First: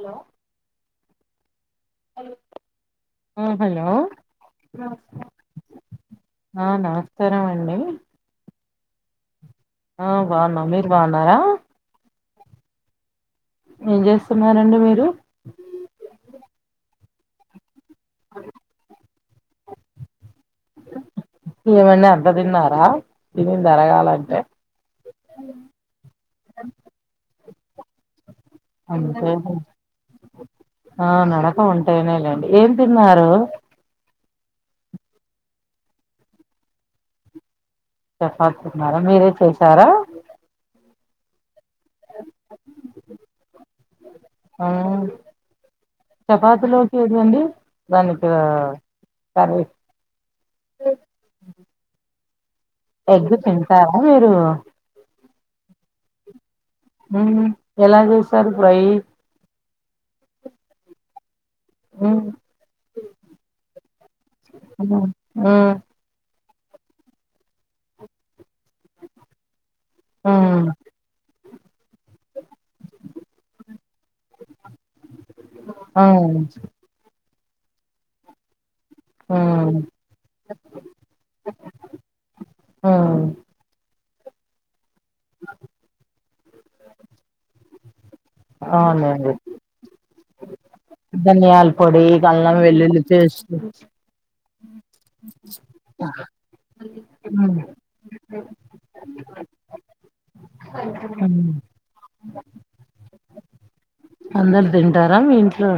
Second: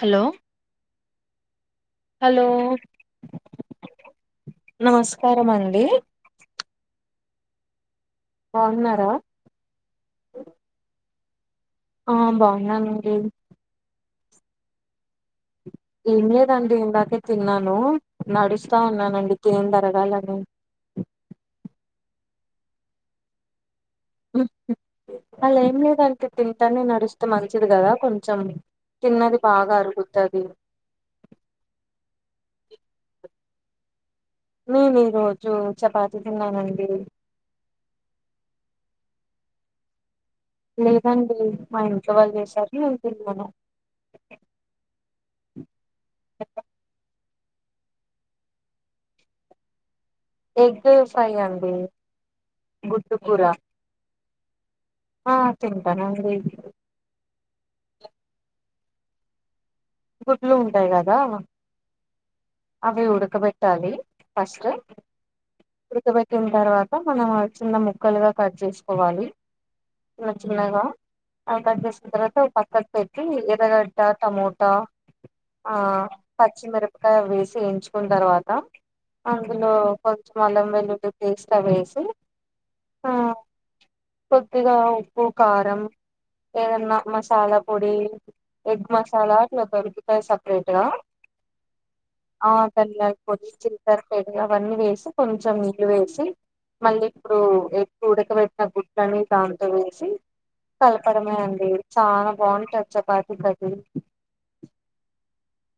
Hello hello ఆ hello నమస్కారమండి ఆ నమస్కారం అండి. బావున్నారా న్నారా హా బావున్నానండి. ఏం జేస్తున్నారండి మీరు ఏం లేదండి ఇందాకే తిన్నాను. నడుస్తా ఉన్నానండి తినింది ఆరగాలని ఏవండీ అంతా దిన్నారా ఇవేన్ అలా ఏం లేదండి. తింటానే నడుస్తే మంచిది గదా కొన్ అంతేలే ఆ నడక ఉంటేనే లేండి. ఏం తిన్నారు. నేను ఈ రోజు చపాతి తిన్నానండి చెపాతి తిన్నార మీరే చేసార లేదండి మా ఇంట్లో వాళ్ళు చేసారు నేను తిన్న ఆ చపాతలో ఎది అండి దానికు కర్రీ ఎగ్ ఫ్రై అండి గుడ్డు ఎగ్ కురా తింటారా మీరు ఆ తింటనండి ఎలా చేసారు ఫ్రై గుడ్లు ఉంటాయి కదా ఉమ్ అవి ఉడుకబెట్టాలి ఫస్ట్ట్ ఉమ్ ఉ ఉండక పెట్టిన తర్వాత మనం చిన్న ముక్కలుగా కట్ చేసుకోవాలి చిన్న ఉమ్ చిన్నగా అవి కట్ చేస్ ఒక పక్కకు పెట్టి ఎరగడ్డ టమో ట ఆ ఉమ్ పచ్చిమిరపకాయ వేసి ఏంచుకున్న తర్వాత అందులో ఉమ్ కొంచెం అల్లం వెల్లులి పేస్ట్ అవి వేసి ఆ కొద్దిగా ఉప్పు కారం ఏదన్నా మసాల పొడి అవునండీ ఒక ఉల్లిపాయీ సెపరేట్ పొడి అల్లం వెల్లుల్లి పేస్ట్ [unintelligible] మళ్ళీ ఇప్పుడు ఎగ్ ఉడకబెట్టిన గుడ్లన్ని దాంట్లో వేసి కలపడమే అండి చాల బాగుంటది చపాతి లోకి అందరు తింటారా మీ ఇంట్లో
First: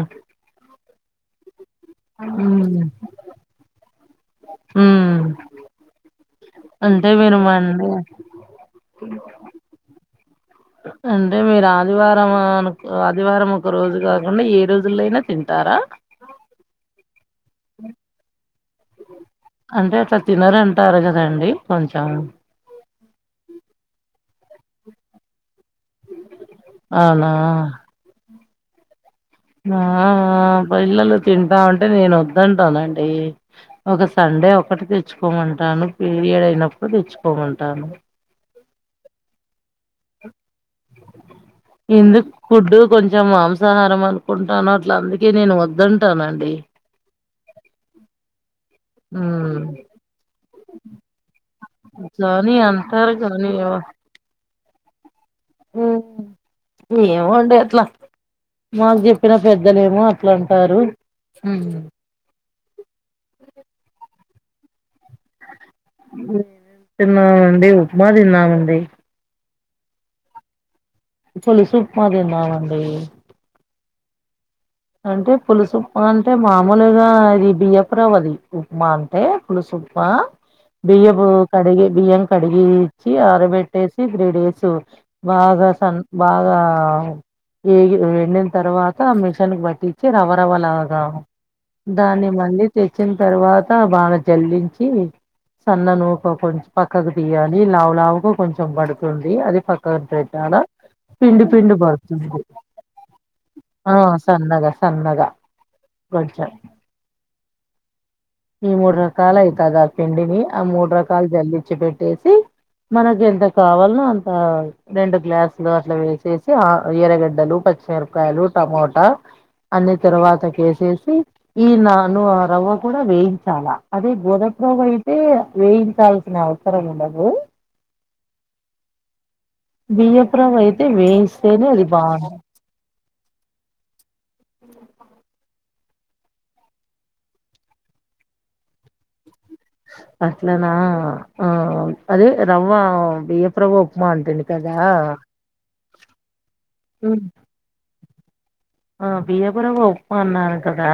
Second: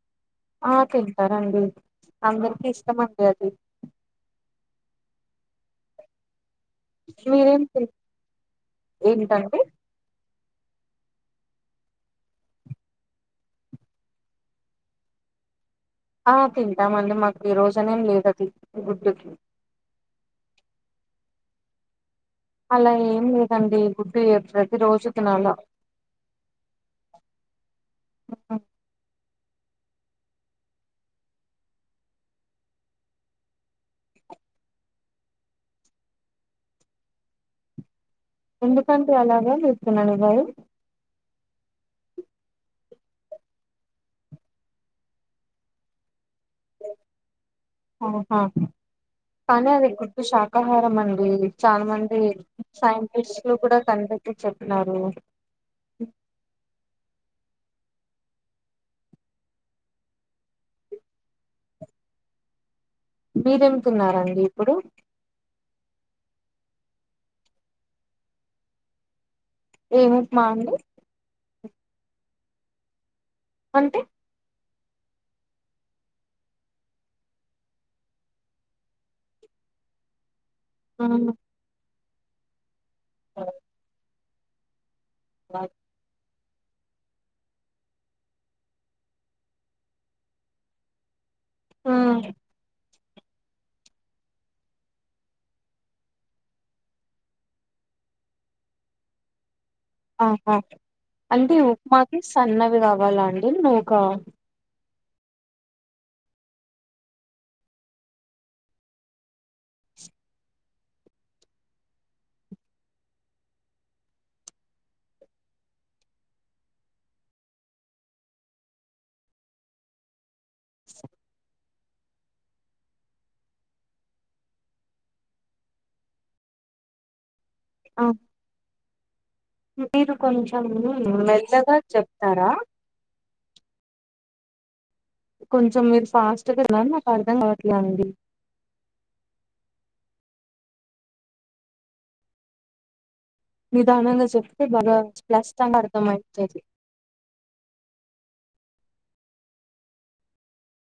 ఆ తింటారండి అందరికి ఇష్టమండి అది ఉమ్ అంటే మీరు మీరేం మండే [unintelligible] అంటే మీరు ఆదివారం అ ఆదివారం ఒక రోజు కాకుండా ఏ రోజుల్లో అయిన తింటార [unintelligible] లేదది గుడ్డు అంటే అట్లా తినరంటారు కదండి కొంచెం అలా ఏం లేదండి గుడ్డు ప్రతి రోజు తినాల అవునా ఆ ఆ పిల్లలు తింటామంటే నేను [unintelligible] ఒక సం డే ఒకటి తెచ్చుకోమంటాను పీరియడ్ అయినప్పుడు తెచ్చుకోమంటాను ఎందుకండి అలాగ ఎందుకు గుడ్డు కొంచెం మాంసాహారం అనుకుంటాను అట్ల అందుకే నేను వద్దుఅంటానండి ఆహా కానీ అది గుడ్డు శాకాహారం అండి చాలా మంది కానీ అంటారు కానీ సైంటిస్ట్లు కూడ కనిపెట్టి చెప్పినారు ఏమో అండి అట్ల మాకు చెప్పిన పెద్దలే ఏమో అట్ల అంటారు మీరేం తిన్నరండి ఇప్పుడు [unintelligible] ఉప్మా తిన్నామండి ఏమి ఉప్మా అండి చల్లి సూప్మా తిన్నామండి అంటే అంటే పులుసుప్మా అంటే మామూలుగా అది బియ్యపురవ్వది ఉప్మా అంటే పులుసు ఉప్మా బియ్యము మ్ కడిగి బియ్యం కడిగిచ్చి అరబెట్టేసి త్రీ డేస్ బాగా సన్ బాగా ఏగ్ ఎండిన తర్వాత మీక్ పట్టించి రవరవ్వ లాగ దాన్ని మ్ మళ్ళి తె చ్చిన తర్వాత బాగా జల్లించి సన్న నూక కొంచం పక్కకు తీయాలి లావు లావుగా కొంచెం పడుతుంది అది పక్ కర్ ఆహా పెట్నారా పిండి అంటే పిండి ఉప్మాకి పడుతుంది సన్నవి కావాలా అండి ఆ నూకా సన్నగా సన్నగా కొంచ్ ఈ మూడు రకాలయితదా ఆ పిండిని ఆ మూడు రకాలు జల్లిచ్చి పెట్టేసి మనకి ఎంత కావల్నో అంత రెండు గ్లాసులు అట్లా వేసేసి ఆ ఎర్రగడ్డలు పచ్ సోరకాయలు టమోటా అన్ని తర్వాత కేేసేసి ఈ నను రవ్వ గ వేయించాలా అదే గోదపు రావ్వైతే వేయించాల్సిన అవసరం ఉండదు ఆ మీరు బియ్యపు రవ్వ కొంచెం అయితే వేయిస్తేనే మెల్లగా అది బాగుంటది చెప్తారా ఉ కొంచెం మీరు ఫాస్ట్గా ఉన్నారు నాకు అర్థం కావట్లే అండి అట్లనా ఆ అదే రవ్వ బియ్యపు రవ్వ ఉప్మా నిదానంగా అంటిని చెప్తే కదా బాగా స్పష్టంగా అర్థం అయితది ఆ ఆ బియ్యపు రవ్వ ఉప్మా అన్నారు కదా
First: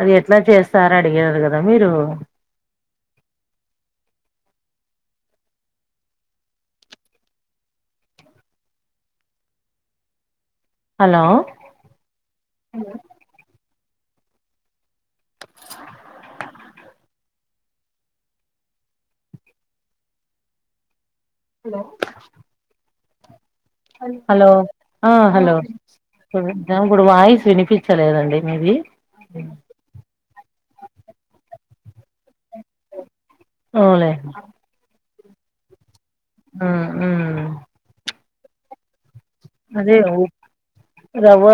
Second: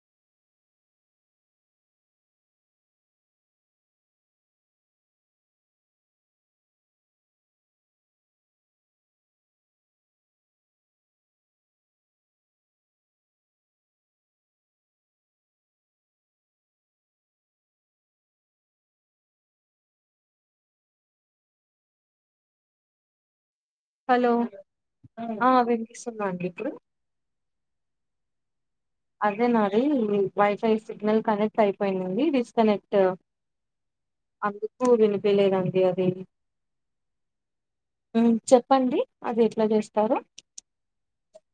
అది ఎట్లా చేస్తారో అడిగారు కదా మీరు అ హలో హలో హలో హలో ఆ హలో ఇప్పుడు వాయిస్ వినిపి స్తలేదండి మీది అదే నాది ఈ వైఫై సిగ్నల్ కనెక్ట్ అయిపోయిందండి డిస్కనెక్ట్ అవులే తేలీదండి అది ఆ మ్ మ్ చెప్పండి అది ఎట్లా అదే చేస్తారు ఉ రవ్వ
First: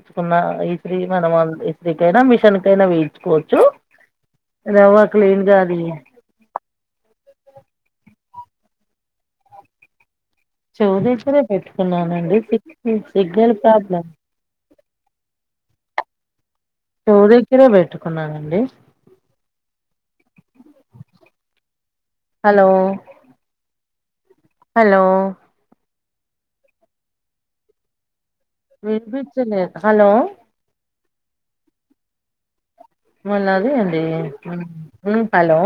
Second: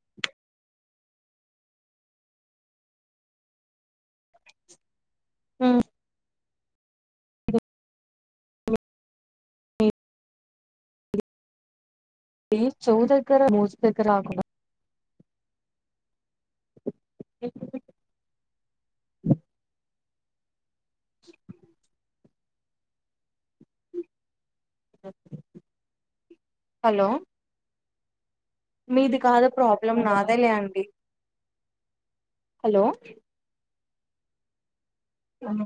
చ్చుకున్న ఈస్తీ మనం ఈస్త్రీకైనా మిషన్ కైనా వేయించుకోవచ్చు రవ్వ క్లిన్ దది మ్మ్ చౌదిసిరే పెట్ న్నానండి సిగ్ చెవు దగ్గర సిగ్నల్ మూతి దగ్గర ప్రాబ్లమ్ కాకుండా స్టోరిస్ కుడా పెట్టుకున్నానండి హలో హలో హలో మీది కాదు వినిపించలేదు ప్రాబ్లం హలో నాదే లే అండి హలో మొన్నది ఏందీ మ్ హలో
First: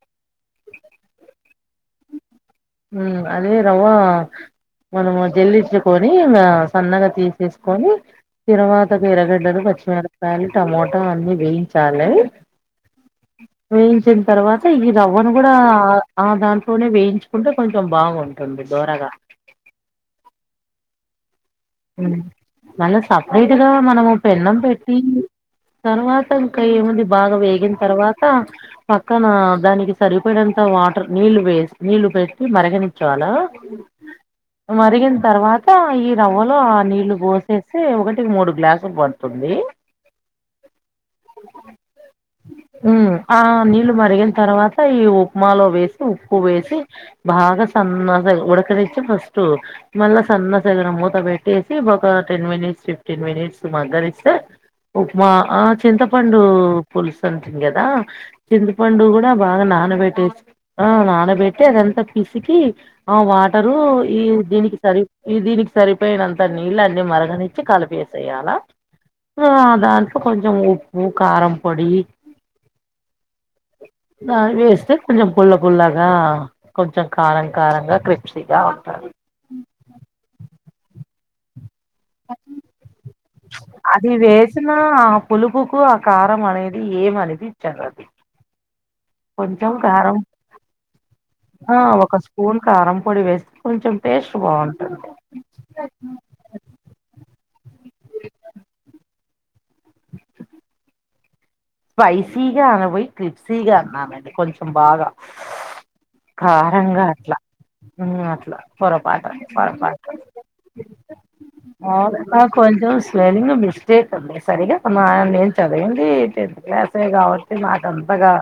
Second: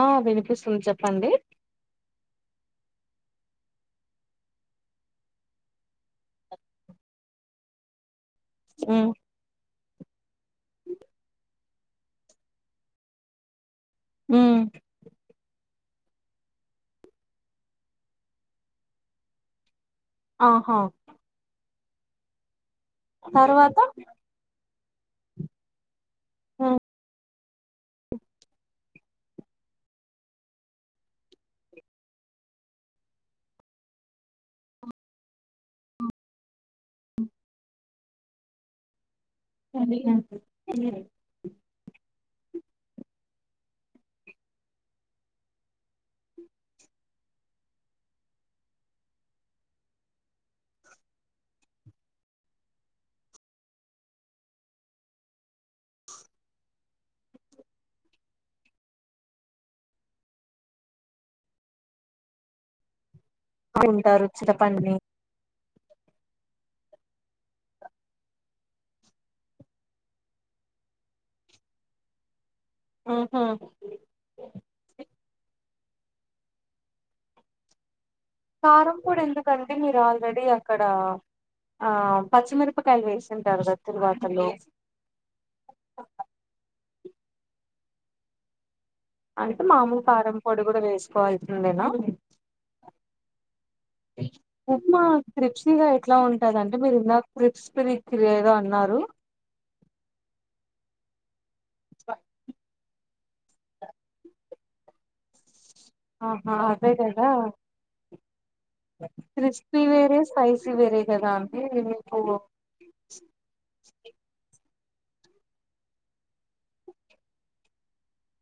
ఆ వినిపిస్తుంది చెప్పండి ఉ అదే రవా మనము జల్లిచుకొని, ఇంగా సన్నగా తీసేసుకొని తిరువాతకు ఎరగడ్డలు పచ్ మెరికాయలు, టమోటా అన్నీ వేయించాలి. వేయించిన తర్వాత, ఈ రవ్వను కూడా ఆ అ దాంట్లోనే వేయించ్ కుంటే కొంచెం బాగుంటుంది దోరగా ఆహా ఉ మళ్ళ సపరేట్ గా తర్వాత మనము పెన్నం పెట్టి తర్వా క ఏముంది బాగ వే వేగిన్ తర్వాత, పక్కన దానికి సరిపోయినంత వాటర్ నీళ్లు వేస్ నీళ్లు పెట్టి మ మరగనిచే వాళ్ళు, మరిగిన తరువాత ఈ రవ్వ లో ఆ నీళ్లు పోసేసి ఒకటికి మూడు గ్లాసులు పడ్ కొండిగా ఏ ఉ ఆ నీళ్ళు మరిగిన తర్వాత, ఈ ఉప్మాలో వేసి, ఉప్పు వేసి బా గ సన్న స ఉడకనిచ్చి ఫస్ట్ మళ్ళ సన్న సైజ్ ల మూత పెట్ ట్టేసి ఒక టెన్ మినిట్స్ ఫిఫ్టీన్ మినిట్స్ మగ్గనిస్తే ఉప్మా ఆ చింతపండు పులుసు అంటి కదా, చింతపండు కూడా బాగా నా నానబెట్టే ఆ నానబెట్టటి అదంతా పిసికి ఆ వాటరు ఈ ఉంటారు దీనికి చింతపండుని సరి ఈ దీనికి సరి పోయినంత నీళ్ళు అన్నీ మరగనిచ్చి కలిపేసేయాల. ఆ దాంట్లో కొంచం ఉప్పు, కారం పొడి ఆ వేస్తే కొంచం పుల్ల పుల్లగా కొంచం కారం కారంగా క్రి కారం పొడి ఎందుకండి? మీరు ఆల్రెడీ అక్కడ ఆ పచ్చిమిరపకాయలు వేసింటారు కదా అది తిరువాతలో వేసిన ఆ పులుపుకు ఆ కారం అ అనేది ఏం అనిపిచదు అంటే మామూలు కారం పొడి కూడా ఆ వేసుకోవాల్సిందేనా? ఒక స్పూన్ కారం పొడి వేస్తే కొంచెం టేస్ట్ ఉప్మా బాగుంటుంది క్రిప్సి గా ఎట్లా వుంటదంటే మీరు ఇందా క్రిప్స్పిరికి ఏదో అన్నారు స్పైసీగా అనబోయి క్రిప్సి గా అన్నానండి కొంచం బాగా ఆహా అదే కారంగ అట్ల కదా ఉ అట్లా పొరపాట క్రిస్పీ పొరపాటు వేరే స్పైసీ వేరే కదా అండి ఆ మీకు అక్క కొ ఉ స్పెల్లింగ్ మిస్టేక్ ఉంద సరిగా మా నేన్ చదివింది టెన్త్ క్లాసే కాబట్టి నాకంతగా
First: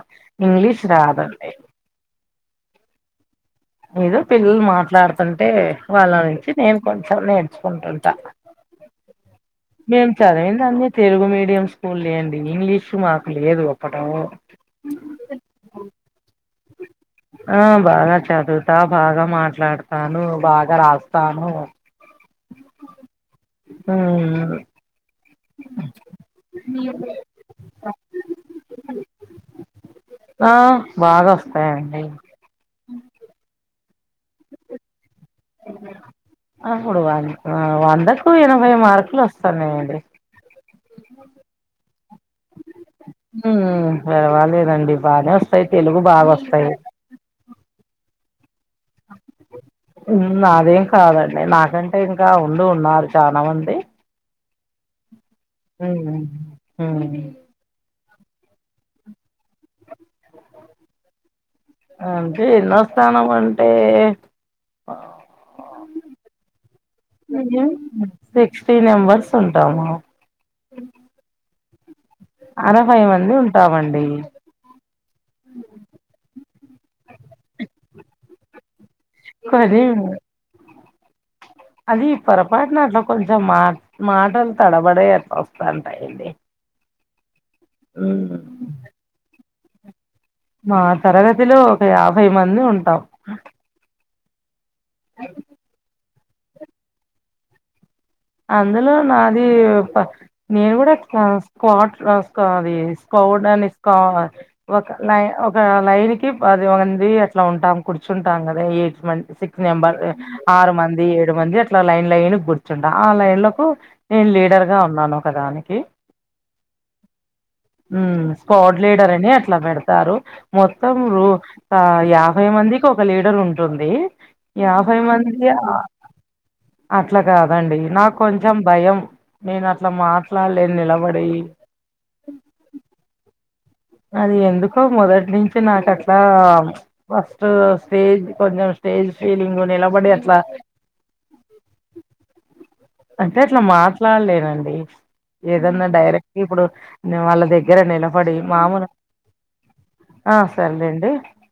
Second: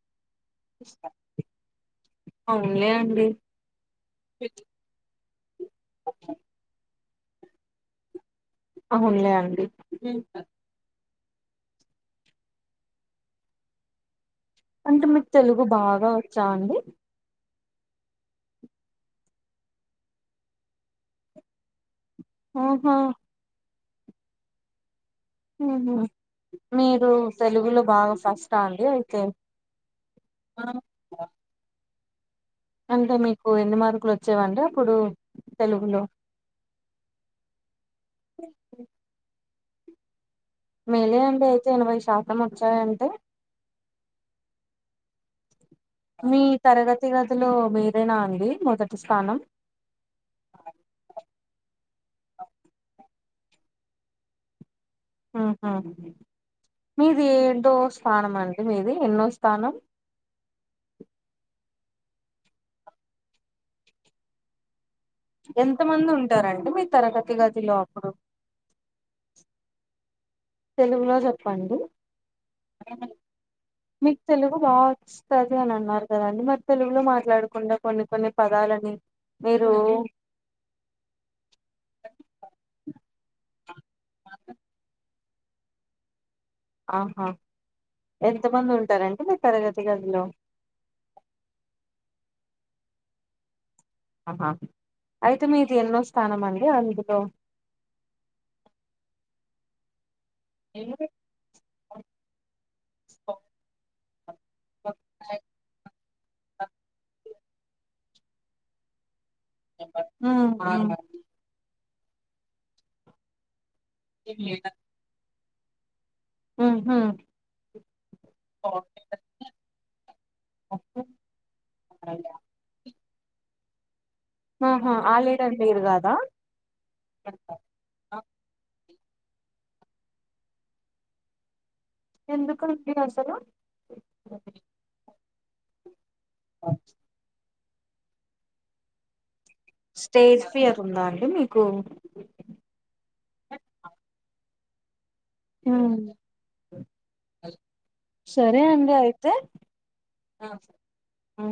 అవున్లే అండి ఏదో పిల్లలు మాట్లాడుతుంటే వాళ్ళ నుంచి నేను కొంచెం నేర్చుకుంటుంటా అవునులే అండి మేం చదివింది అన్ని తెలుగు మీడియం స్కూల్ లే అండి ఇంగ్లీషు మాకు లేదు అప్పుటు అంటే మీకు తెలుగు బాగా వచ్చా అండి? ఆ బాగా చదువుతా, బాగా మాట్లాడతాను, బాగా రాస్తాను. ఓహో హూ ఉహు మీరు తెలుగులో బాగా ఫస్ట్ అండి అయితే? ఆ బాగా వస్తా అంటే మీకు ఎన్ని మార్కులు వచ్చేవంటే అప్పుడు తెలుగులో అప్పుడు వంద వందకు ఎనభై మార్కులు వస్తాన్నాయండి మేలే అండి అయితే ఎనభై శాతం వచ్చాయంటే ఉమ్ పర్వాలేదండి బానే వస్తాయి తెలుగు బాగా మీ వస్తాయి తరగతి గదిలో వేరేనా అండి మొదటి స్థానం నాదేం కాదండి నాకంటే ఇంకా ఉండి ఉన్నారు చాలామంది ఆహా ఉమ్ మీది డోప్ స్థానం అండి మీది ఎన్నో స్థానం అంటే ఎన్నొ స్థానం అంటే ఎంత మంది ఉంటారు అండి మీ తరగతి ఉహు గదిలో అప్పుడు సిక్స్టీ మెంబర్స్ ఉంటాము తెలుగులో చెప్పండి అరవై మంది ఉంటామండి మీకు తెలుగు బాగా వస్తుంది అని అన్నారు కదండి మరి తెలుగులో మాట్లాడకుండా కొన్ని కొన్ని పదాలని మీరు కానీ అది ఈ పొరపాటున అట్లా కొంచెం మా మాటలు తడబడయారు వస్తాంటయిడి ఆహా ఎంత మంది ఉంటారంటడి మీ తరగతి గదిలో మా తరగతిలో ఒక యాభై మంది ఉంటాం ఆహా అయితే మీది ఎన్నో స్థానం అండి అందులో అందులో నాది నేను కూడా స్కాడ్ రాసుకోవాలి స్కోడ్ అని స్ ఒక నై ఒక లైన్ కి పది మంది అట్లా ఉంటాము కూర్చుంటాం కదా ఎట్ మ సిక్స్ నెంబర్ ఉమ్, ఆరు మంది ఏడు మంది అట్లా లైన్ లైన్ కూర్చుంట ఆ లైన్ లకు నేను లీడర్ గా ఉన్నాను ఒకదానికి ఉహు స్క్వాడ్ లీడర్ అని అట్లా పెడతారు మొత్తం ఉహు యాభై మందికి ఒక లీడర్ ఉంటుంది ఆహా యాభై ఆ మందికీ లీడర్ మీరు కాదా అట్లా కాదు అదండి నాకు కొంచెం భయం నేను అట్లా మాట్లాడలేని నిలబడి ఎందుకుండి అసలు అది ఎందుకో మొదటి నుంచి నాకు అట్లా వష్ట స్టేజ్ కొంచెం స్టేజ్ ఫీలింగ్ నిలబడి అట్లా స్టేజ్ ఫియర్ ఉందా అండి మీకు అంటే అట్లా మాట్లాడలేనండి ఏదన్నా ఉమ్ డైరెక్ట్ ఇప్పుడు వాళ్ళ దగ్గర నిలబడి సరే మామలు అండి అయితే ఆ సరేలేండీ ఆ